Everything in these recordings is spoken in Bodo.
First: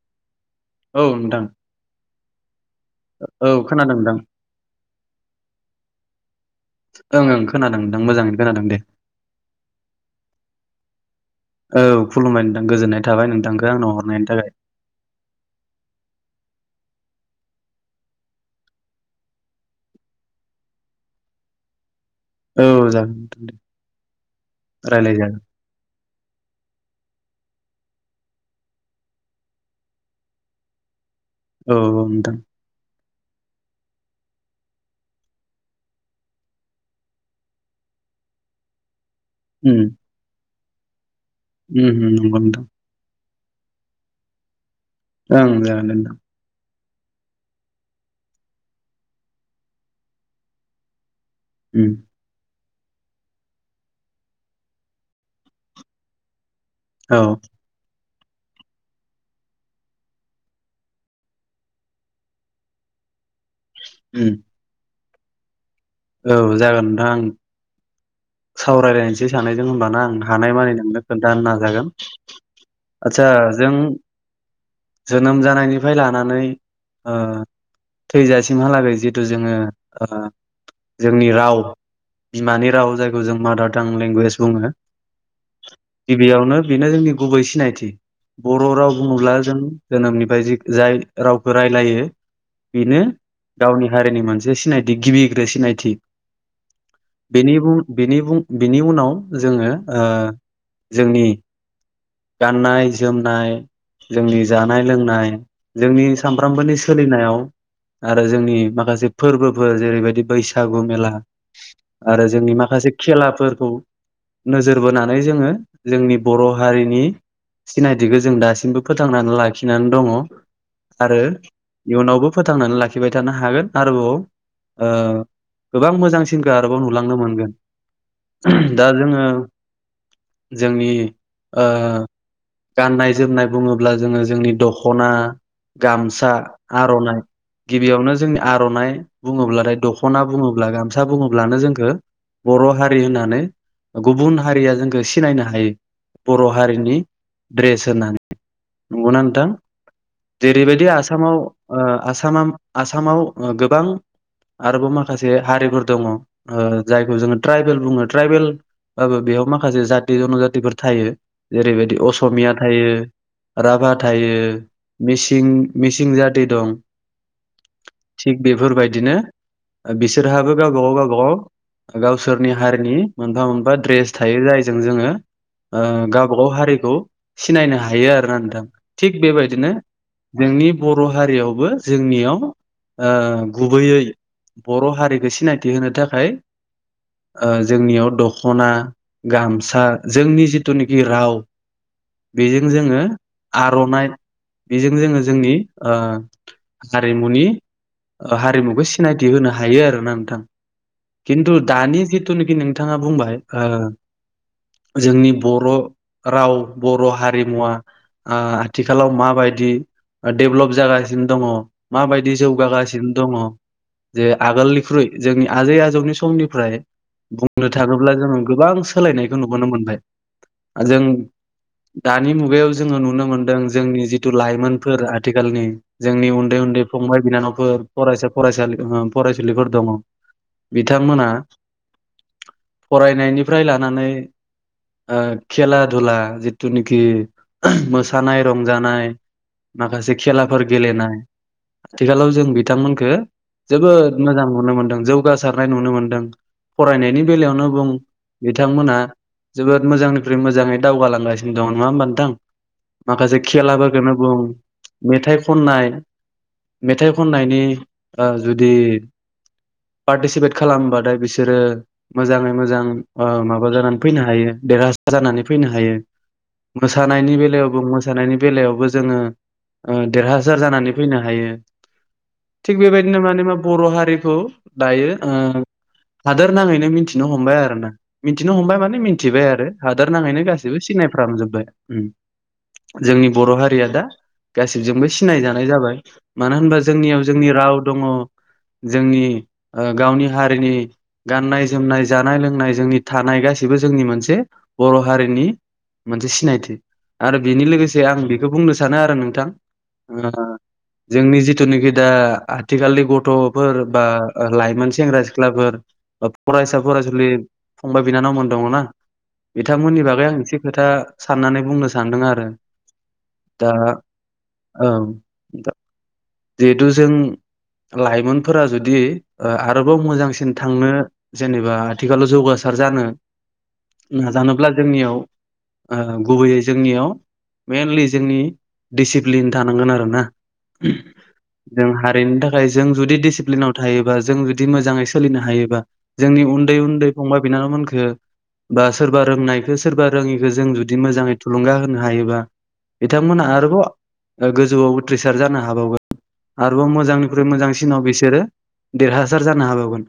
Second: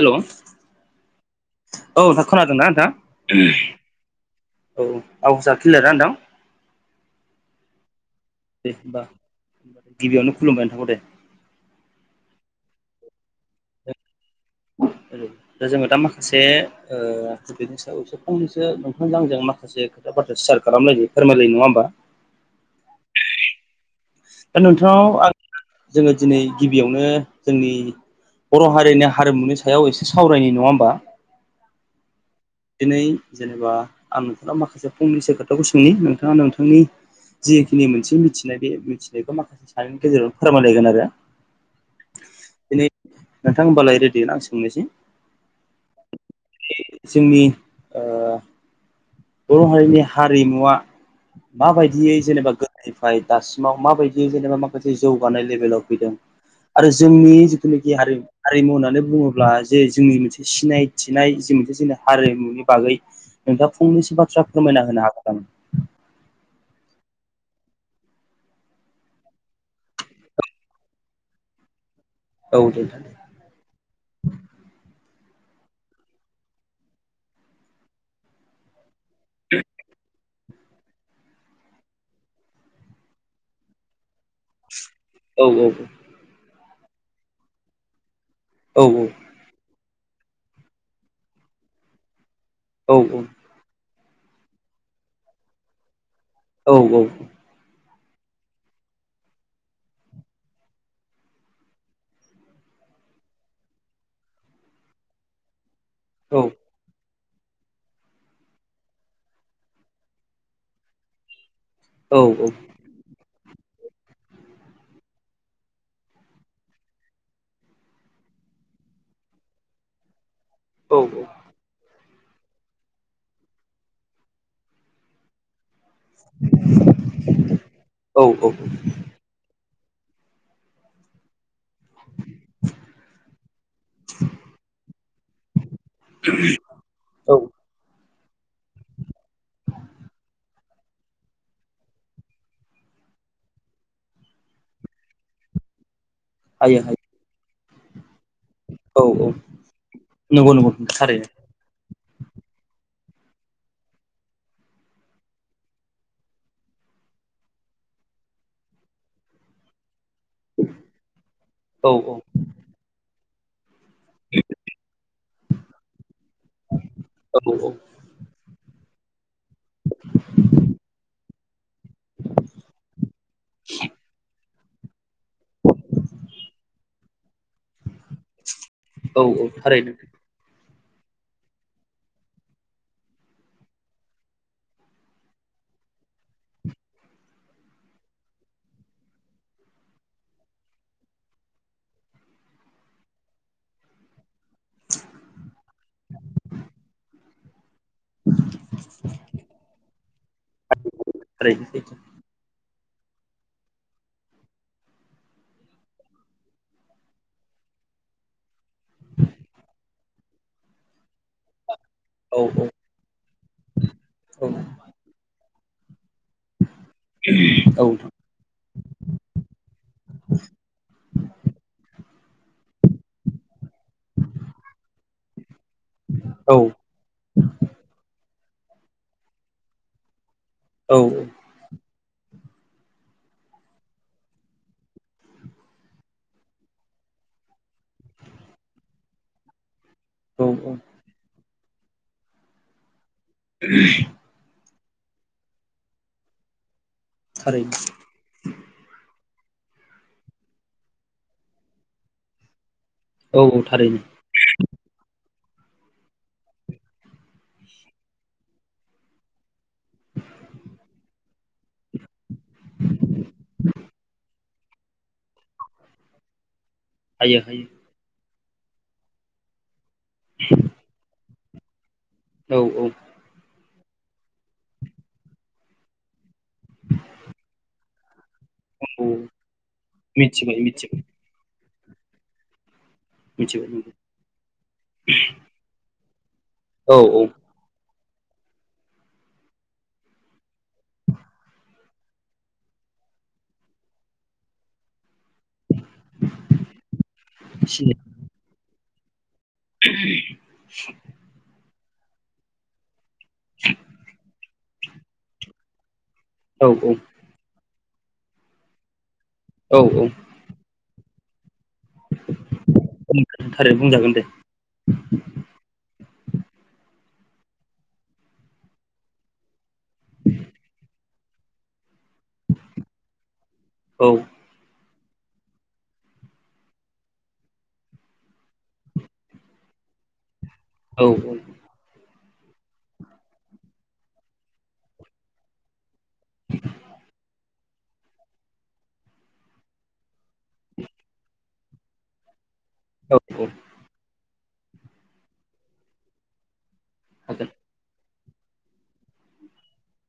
हेल' औ नोंथां नोंथां खोनादों ना औ औ खोनादों नोंथां आवाजा किलियारना नोंथां ओं ओं खोनादों नोंथां मोजाङैनो खोनादों दे होनबा गिबियावनो खुलुमबाय नोंथांखौ दे औ खुलुमबाय नोंथां गोजोननाय थाबाय नोंथांखौ आंनाव हरनायनायनि दा जोङो दा माखासे बेनि सायाव फंनैसो नोंथांजों आंजों माखासे खोथा बाथ्रा सेयार खालामलायनि फोरमायनायनि नङा होमबा औ जागोन नोंथां दे दा रायलाय नोंथांनाव आं जागोन जोङो दिनै गिबियावनो जोंनि बर' हारिनि हारिमुनि सायाव एसे सावरायनि नङा होमबा औ नोंथां दिनै जेनेबा आं नोंथांनाव माखासे फंनैसो खोथाखौ सोंनि नोंथाङा नोंथांनि जिखिनि मोनसे मिथिनाय बे मिथिनायखौ माखासे उम सानैनि गेजेरावनो फोरमायलायगोन आरो उम उम नंगौ नोंथां दिनै नोंथां होनबालाय रेडि आं सोंनोसै ओं जागोन दे नोंथां जोंनि ओ बर' हारिनि हारिमुवा उम माबायदियै जेनेबा गो दोनिफ्राय दासिमाव माबायदि जेनेबा माखासे जौगानाय लेभेलाव फैदों आरो औ जोंनि जिथुनाखि हारिमु हारिमु होननानै बुङोब्ला जे जोंनि मोनसे सिनायथिनाय जे मोनसे जोंनि हारिमुनि बागै। नोंथाङा फंनैसो उम बाथ्रा फोरमायना होनो हागोन नामा? औ जागोन नोंथां। सावरायलायनोसै सानैजों होनबाना आं हानाय मानि नोंनो खोन्थानो नाजागोन। औ दे नोंथां आतसा जों जोनोम जानायनिफ्राय लानानै ओ थैजासिमहालागै जि। जोड़ो जोंनि राव बिमा राव जों जों मादार तां लेंगुवेज बुङो औ गिबियावनो। बेनो जोंनि गुबै सिनायथि बर' औ राव बुङोब्ला जों जोनोमनिफ्राय जाय रावखौ रायलायो औ बेनो गावनि हारिनि मोनसे सिनायथि गिबिग्रो सिनायथि। औ औ। बिनि बुं बिनि उनाव जोङो जोंनि। गाननाय जोमनाय जोंनि जानाय लोंनाय। जोंनि औ सामफ्रोमबोनि सोलिनायाव आरो जोंनि माखासे फोरबोफोर जेरैबायदि बैसागु मेला आरो जोंनि माखासे खेलाफोर नोजोर बोनानै जोङो जोंनि बर' हारि। सिनायथिखौ जों दासिमबो फोथांनानै लाखिनानै दङ। आरो इयुनावबो फोथांनानै लाखिबाय थानो हागोन आरोबाव। गोबां मोजांसिनखौ आरोबाव नुलांनो मोनगोन औ औ दा जोङो। जोंनि गाननाय जोमनाय बुङोब्ला जोङो जोंनि दखना। गामसा आर'नाइ औ गिबियावनो जोंनि आर'नाइ बुङोब्लाथाय दख'ना बुङोब्ला गामसा बुङोब्लानो जोंखौ बर' हारि होननानै गुबुन हारिया जोंखौ सिनायनो हायो। बर' हायो हारिनि हायो ड्रेस होनानै औ नंगौना औ नोंथां नंगौ नंगौ जेरैबायदि थारैनो आसामाव आसामा आसामाव गोबां आरोबाव माखासे हारिफोर दङ जायखौ जोङो ट्राइबेल बुङो ट्राइबेल बाबो बेयाव माखासे जाथि जनजाति फोर थायो औ जेरैबायदि असमिया थायो राभा। थायो मिसिं जाथि दं औ औ थिग बेफोरबायदि बिदिनो बिसोरहाबो गावबाव गाव गागाव गावसोरनि हारिनि मोनफा मोनफा द्रेस थायो जायजों जोङो। गावब गाव हारिखौ सिनायनो हायो। हायो आरोना नोंथां थिग औ औ बेबायदिनो थारैनो जोंनि बर' हारियावबो जोंनियाव। गुबैयै बर' हारिखौ सिनायथि होनो थाखाय। जोंनियाव दख'ना गामसा जोंनि जिथुनिखि राव। बेजों जोङो आर'नाइ बेजों जोङो जोंनि हारिमुनि हारिमुखौ सिनायथि होनो हायो आरोोना नोंथां खिन्थु थारैनो सैथो दानि जिथुनाखि नोंथां। बिथाङा बुंबाय जोंनि। बर' राव बर' हारिमुवा आथिखालाव माबायदि। डेभलप जागासिनो दङ। औ माबायदि जौगागासिनो दङ जे आगोलनिख्रुइ जोंनि आजै आजौनि समनिफ्राय बुंनो थाङोब्ला जोङो गोबां सोलायनायखौ नुबोनो मोनबाय जों दानि मुगायाव जोङो नुनो मोनदों जोंनि जिथु लाइमोनफोर आथिखालनि जोंनि उन्दै उन्दै फंबाय बिनानावफोर फरायसा फरायसालि फरायसुलिफोर दङ बिथांमोना औ फरायनायनिफ्राय लानानै खेला धुला जिथुनिखि मोसानाय रंजानाय माखासे औ खेलाफोर औ गेलेनाय आथिखालाव जों बिथांमोनखो जोबोद मोजां नुनो मोनदों जौगासारनाय नुनो मोनदों फरायनायनि बेलायावनो थारैनो बुं बिथांमोना जोबोद मोजांनिफ्राय मोजाङै दावगालांगासिनो दङ नङा होमबा नोंथां? औ माखासे औ थारैनो खेलाफोरखौनो बुं मेथाइ खननाय मेथाइ खननायनि जुदि पार्टिसिपेट खालामबाथाय बिसोरो मोजाङै मोजां माबा जानानै फैनो हायो देरहासार जानानै फैनो हायो। मोसानायनि हायो हायो बेलायावबो मोसानायनि बेलायावबो जोङो देरहासार जानानै फैनो हायो औ थिग औ बेबायदिनो माने मा बर' हारिखौ दायो हादोर नाङैनो मिथिनो हमबाय आरो ना मिथिनो हमबाय माने औ मिथिबाय आरो हादोर नाङैनो मिथिबाय गासैबो मिथिबाय सिनायफ्रामजोब्बाय जोंनि बर' मिथिबाय हारिया नंगौ दा गासिबजोंबो सिनायजानाय जाबाय मानो होनबा औ औ जोंनियाव जोंनि राव दङ जोंनि गावनि हारि नि गाननाय जोमनाय जानाय लोंनाय जोंनि थानाय गसिबो जोंनि मोनसे बर' हारिनि मोनसे सिनायथि आरो बेनि सिनाय लोगोसे आं बेखौ बुंनो सानो आरो नोंथां जोंनि जिथुनाखि दा आथिखालनि गथ'फोर बा लाइमोन सेंग्रा सिख्लाफोर औ फरायसा औ फरायसुलि फंबाय बिनानावमोन दङना औ बिथांमोननि औ बागै आं एसे खोथा साननानै बुंनो सानदों आरो दा थारैनो बुंजागोन दे औ जिहेथु जों लाइमोनफोरा जुदि आरोबाव मोजांसिन थांनो जेनेबा आथिखालाव जौगासार जानो औ नाजानोब्ला जोंनियाव गुबैयै जोंनियाव मइेनलि जोंनि डिसिप्लिन थानांगोन आरोना औ औ ओरैनो थाखाय जों जुदि डिसिप्लिनाव थायोबा जों जुदि मोजाङै सोलिनो हायोबा जोंनि उन्दै उन्दै फंबाय बिनानावमोनखो बा सोरबा रोंनायखौ सोरबा रोङिखौ जों जुदि मोजाङै थुलुंगा होनो हायोबा हागोन बिथांमोनहा आरोबाव गोजौआव उथ्रिसार जानो हाबावगोन आरोबाव मोजांनिख्रुइ मोजांसिनाव बिसोरो देरहासार जानो हाबावगोन।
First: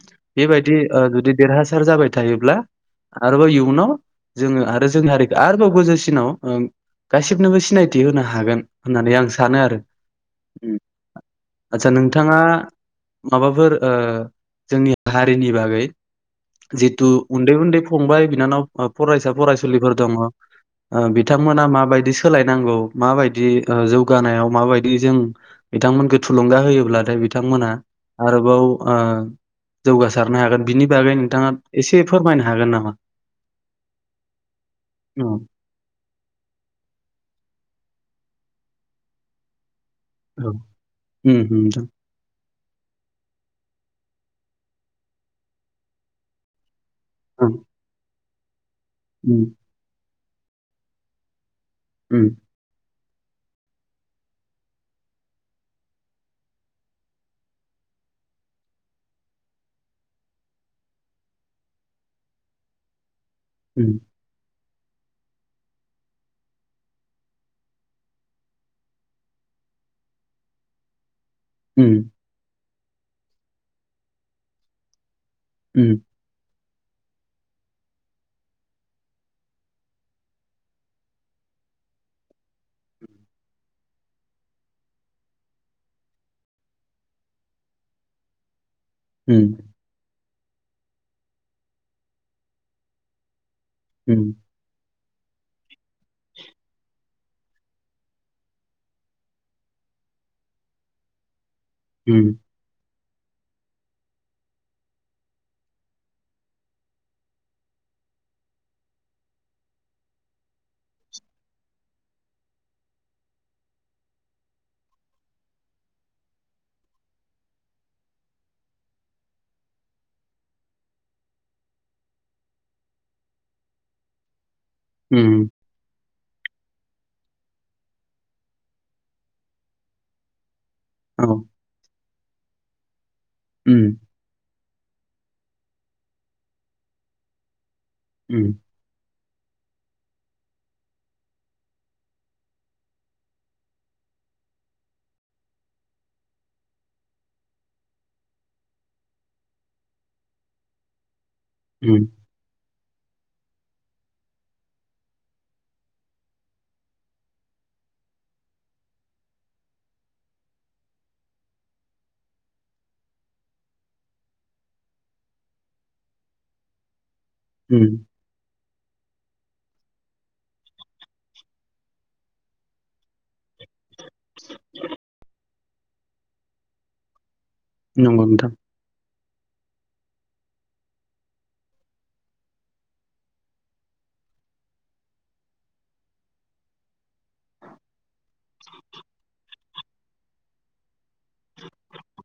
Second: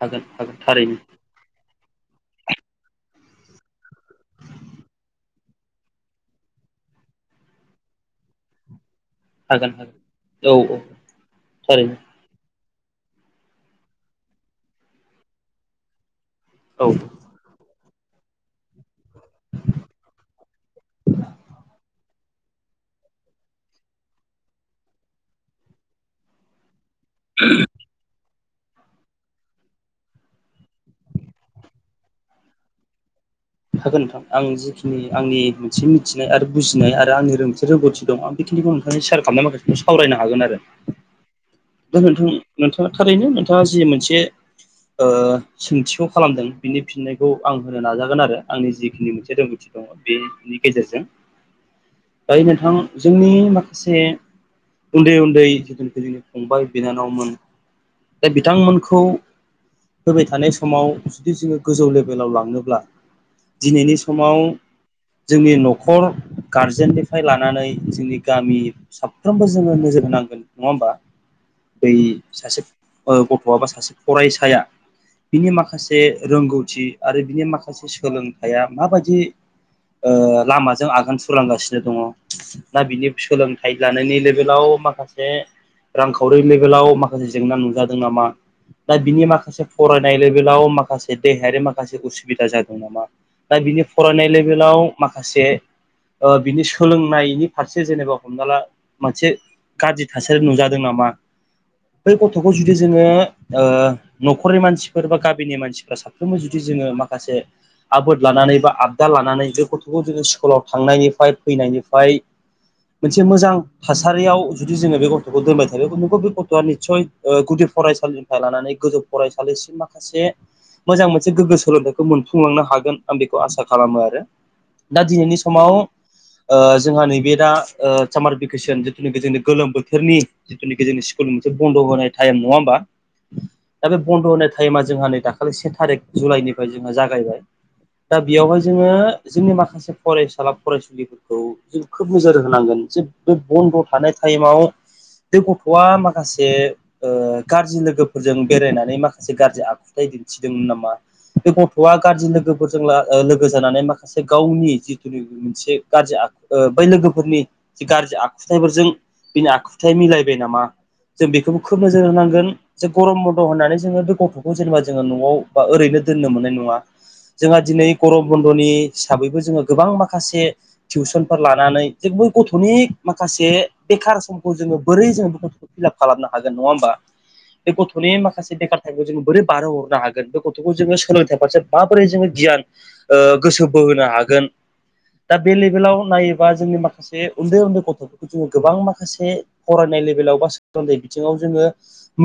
हागोन हागोन बेबायदि थारैनो जुदि देरहासा थायोब्ला आरोबाव इयुनाव जोङो आरो जोंनि हारिखौ आरोबाव गोजौसिनाव गासिबनोबो सिनायथि होनो हागोन। होननानै आं सानो हागोन आरो हागोन औ औ आचसा थारैनो नोंथाङा माबाफोर जोंनि हारिनि बागै औ जितु उन्दै उन्दै फंबाय बिनानाव फरायसा फरायसुलिफोर दङ बिथांमोना माबायदि सोलायनांगौ माबायदि जौगानायाव माबायदि जों बिथांमोनखौ थुलुंगा होयोब्ला नाथाय बिथांमोना आरोबाव जौगासारनो हागोन बिनि बागै नोंथाङा एसे फोरमायनो हागोन नामा? हागोन नोंथां आं जिखिनि आंनि उम मोनसे मिथिनाय आरो बुजिनाय आरो आंनि रोंथि रोंगौथि दं आं बेखिनिखौ नोंथांनि सेयार खालामनाय माखासेखौ सावरायनो हागोन आरो उम उम दा नोंथां नोंथाङा थारैनो नोंथाङा जि मोनसे ओ सोंथिखौ खालामदों बिनि फिननायखौ ओं आं होनो नाजागोन आरो आंनि जि खिनि मोनसे उम रोंगौथि दङ बेनि गेजेरजों उम दायो नोंथां जोंनि माखासे उन्दै उन्दै जिथुुनखि जोंनि फंबाय बिनानावमोन बे बिथांमोनखौ फैबाय थानाय समाव जुदि जोङो गोजौ लेभेलाव लांनोब्ला उम दिनैनि समाव जोंनि न'खर गारजेननिफ्राय लानानै जोंनि गामि साफ्रोमबो जोङो नो जोर होनांगोन नङा होमबा? बै उम सासे गथ'आ बा सासे फरायसाया बिनि उम माखासे रोंगौथि आरो बिनि माखासे सोलोंथाइया माबायदि ओ लामाजों आगान सुरलांगासिनो दङ ना बिनि सोलोंथाइ लानायनि लेभेलाव खौ माखासे रांखावरि लेभेलाव माखासे जेंना नुजादों नामा दा बिनि उम माखासे फरायनाय लेभेल लेबेलाव माखासे देहायारि माखासे उसुबिदा जादों नामा दा बिनि फरायनाय उम लेभेलाव माखासे ओ बिनि सोलोंनायनि फारसे जेनेबा हमना ला मोनसे गाज्रि थासारि नुजादों दों नामा बै उम गथ'खौ जुदि जोङो ओ न'खरनि मानसिफोर बा गामिनि मानसिफ्रा साफ्रोमबो जुदि जोङो माखासे आबोद लानानै बा आबदाल लानानै जे गथ'खौ जोङो स्कुलाव थांनायनिफ्राय फैनायनिफ्राय मोनसे मोजां थासारियाव जुदि जोङो बे गथ' गथ'खौ दोनबाय थायो [unintelligible] गथ'आ निस्सय गुदि फरायसालिनिफ्राय लानानै गोजौ फरायसालिसिम माखासे मोजां मोनसे गोग्गो सोलोंथाइखौ मोनफुंलांनो हागोन आं बेखौ आसा खालामो आरो दा दिनैनि उम समाव ओ जोंहा नैबे दा ओ सामार भेकेसन जिथुनाखि जोंनि गोलोम बोथोरनि जिथुनाखि जोंनि औ स्कुल मोनसे बन्द' होनाय टाइम नङा होमबा उम दा बे बन्द' होनाय टाइमा जोंहा नै दाखालि से थारिक जुलाइनिफ्राय जोंहा जागायबाय दा उम बेयावहाय जोङो जोंनि माखासे फरायसाला फरायसुलिफोरखौ जों खोब नोजोर होनांगोन जे बे बन्द' थानाय टाइमाव बे गथ'आ माखासे ओ गाज्रि लोगोफोरजों बेरायनानै माखासे गाज्रि आखु आखुथाय दिन्थिदोंमोन नामा बे गथ'आ उम गाज्रि लोगोफोर जों ला ओ लोगो जानानै माखासे गावनि जिथुनाखि मोनसे गाज्रि आखु ओ बै लोगोफोरनि जि गाज्रि आखुथायाइफोरजों बिनि आखुथाय मिलायबाय नामा जों बेखौबो खोब नोजोर होनांगोन जे गरम बन्द' होननानै जोङो बे गथ'खौ जेनेबा जोङो न'आव बा ओरैनो दोननो मोननाय नङा जोंहा दिनै उम गरम बन्द'नि हिसाबैबो जोङो गोबां माखासे टिउसनफोर लानानै जेबो गथ'नि माखासे बेखार सम खौ जोङो बोरै जोङो बेफोरखौ फिलाप खालामनो हागोन नङा होमबा बे गथ'नि नंगौ नोंथां माखासे बेखार टाइमखौ जोङो बोरो बारहो हरनो हागोन बे गथ'खौ जोङो सोलोंथाइ फारसे माबोरै जोङो गियान ओ गोसो बोहोनो हागोन दा बे लेभेलाव नायोबा जोंनि माखासे उन्दै उन्दै गथ'फोरखौ जोङो गोबां माखासे फरायनाय लेभेलाव बा सोलोंथाइ बिथिङाव जोङो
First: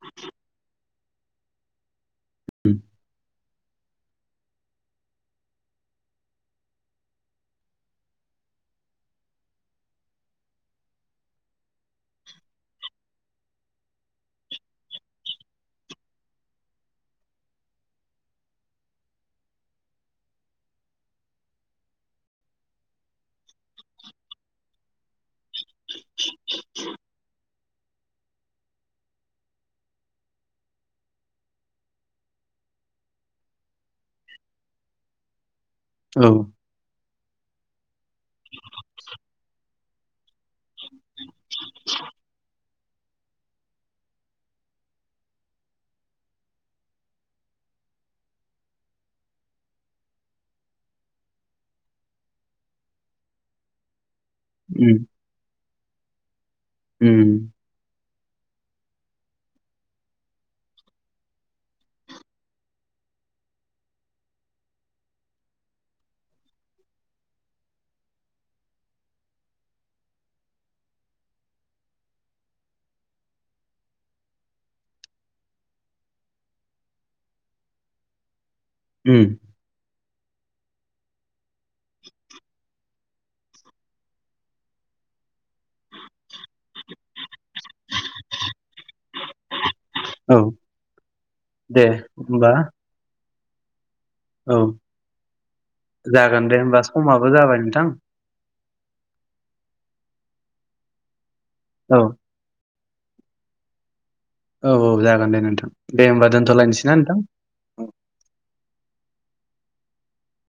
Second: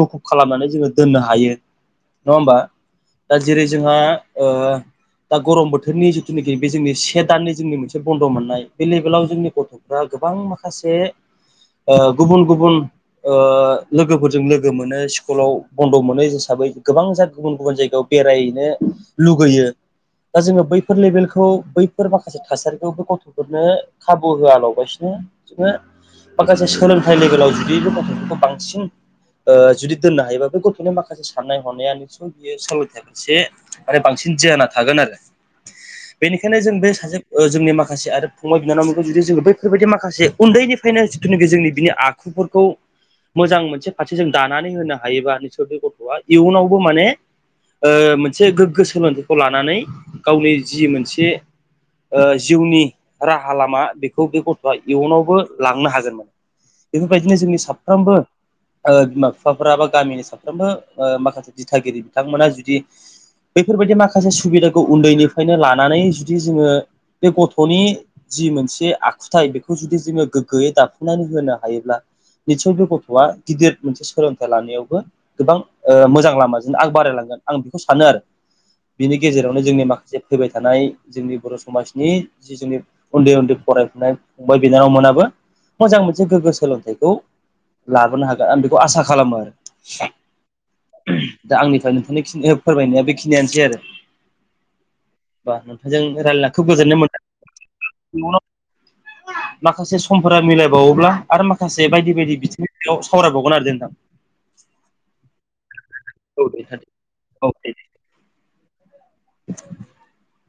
मुखुब खालामनानै जोङो दोननो हायो नङा होमबा उम दा जेरै जोंहा ओ दा गरम बोथोरनि जिथुनाखि बे जोंनि से दाननि जोंनि मोनसे बन्द' मोननाय बे लेभेलाव जोंनि गथ'फ्रा गोबां माखासे ओ गुबुन गुबुन ओ लोगोफोरजों लोगो मोनो स्कुलाव बन्द' मोनो हिसाबै गोबां जा गुबुन गुबुन जायगायाव बेरायहैनो लुगैयो दा जोङो बैफोर लेभेलखौ बैफोर माखासे थासारिखौबो गथ'फोरनो खाबु होआलाबासिनो जोङो माखासे सोलोंथाइ लेभेलाव जुदि बे गथ'फोरखौ बांसिन ओ जुदि दोननो हायोबा बे गथ'नि माखासे साननाय हनाय निसय बियो सोलोंथाय फारसे आरो बांसिन दिन धियाना थागोन आरो औ बेनिखायनो जों बे सासे ओ जोंनि माखासे आरो फंबाय बिनानावमोनखौ जुदि जोङो बै बेफोरबायदि माखासे उन्दैनिफ्रायनो जिथुनाखि जोंनि बिनि आखुफोरखौ मोजां मोनसे फारसे जों दानानै होनो हायोबा नोंसोर बे गथ'आ इयुनावबो माने ओ मोनसे गोग्गो सोलोंथाइखौ लानानै गावनि जि मोनसे ओ जिउनि राहा लामा बेखौ बे गथ'आ उम इयुनावबो लांनो हागोन। माने बेफोरबायदिनो उम जोंनि साफ्रोमबो ओ बिमा बिफाफोरा बा गामिनि साफ्रोमबो ओ माखासे दिथागिरि बिथांमोना जुदि बैफोरबायदि माखासे सुबिदाखौ उन्दैनिफ्रायनो लानानै जुदि जोङो बे गथ'नि जि मोनसे आखुथाय बेखौ जुदि जोङो गोग्गोयै दाफुंनानै होनो हायोब्ला निसयबो गथ'आ गिदिर मोनसे सोलोंथाइ लानायावबो गोबां ओ मोजां लामाजों आग बारायलांगोन आं बेखौ सानो आरो बिनि उम गेजेरावनो जोंनि माखा जे फैबाय थानाय जोंनि बर' समाजनि जि जोंनि उन्दै उन्दै फरायफुनाय फंबाय बिनानाव मोना बो मोजां मोनसे गोग्गो सोलोंथाइखौ लाबोनो हागोन आं बेखौ आसा खालामो आरो। औ दा दे आंनिफ्राय नोंथांनि होमबा खिननाव फोरमायनाया बेखिनियानोसै आरो। औ बा नोंथांजों जागोन दे रायजलायनाखौ होमबा गोजोननाय समाबो जाबाय नोंथां मोनदों। माखासे सम फोरा मिलायबावोब्ला आरो माखासे औ बायदि बायदि बिथिंनि सायाव सावरायबावगोन आरो नोंथां। औ औ जागोन दे नोंथां दे होमबा औ दे दोनथ'लायनोसैना नोंथां औ। [inaudible]